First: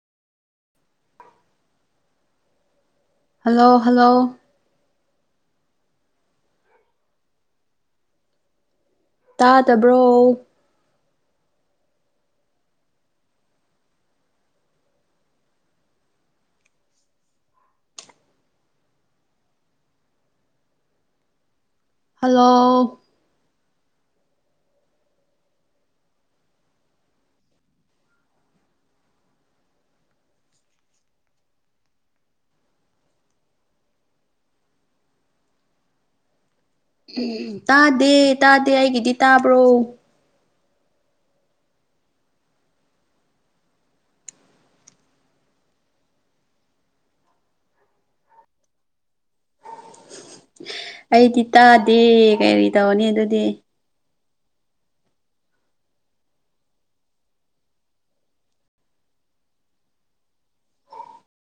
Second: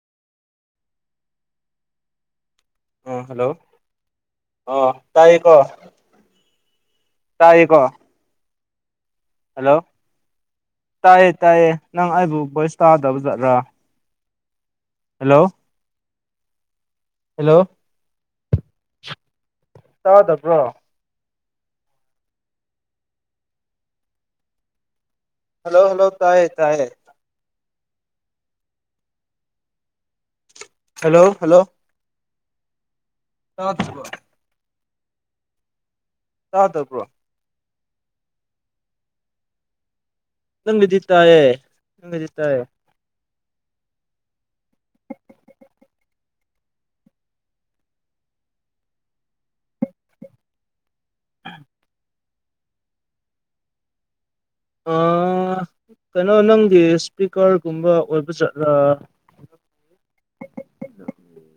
Hello hello. ꯑꯣ ꯇꯥꯏꯌꯦꯀꯣ꯫ ꯇꯥꯥꯏꯌꯦꯀꯣ꯫ ꯇꯥꯗꯕ꯭ꯔꯣ꯫ ꯇꯥꯏꯌꯦ ꯇꯥꯏꯌꯦ ꯅꯪ ꯑꯩꯕꯨ ꯕꯣꯏꯁ ꯇꯥꯗꯕ ꯖꯥꯠꯂ꯫ ꯍꯜꯂꯣ꯫ ꯍꯜꯂꯣ꯫ ꯇꯥꯗꯕ꯭ꯔꯣ꯫ ꯍꯜꯂꯣ꯫ ꯍꯜꯂꯣ ꯍꯜꯂꯣ ꯇꯥꯏꯌꯦ ꯇꯥꯏꯌꯦ꯫ Hello hello. ꯇꯥꯗꯔꯤꯕꯣ꯫ ꯇꯥꯗꯕꯔꯣ꯫ ꯇꯥꯗꯦ ꯇꯥꯗꯦ ꯑꯩꯒꯤꯗꯤ ꯇꯥꯕ꯭ꯔꯣ꯫ ꯅꯪꯒꯤꯗꯤ ꯇꯥꯏꯌꯦ ꯅꯪꯒꯤꯗꯤꯇꯥꯏꯌꯦ꯫ ꯑꯩꯗꯤ ꯇꯥꯗꯦ ꯀꯔꯤ ꯇꯧꯅꯤ ꯑꯗꯨꯗꯤ꯫ ꯑ ꯀꯩꯅꯣ ꯅꯪꯒꯤ ꯏꯁꯄꯤꯀꯔꯒꯨꯝꯕ ꯑꯣꯏꯕ ꯖꯥꯠꯂꯥ꯫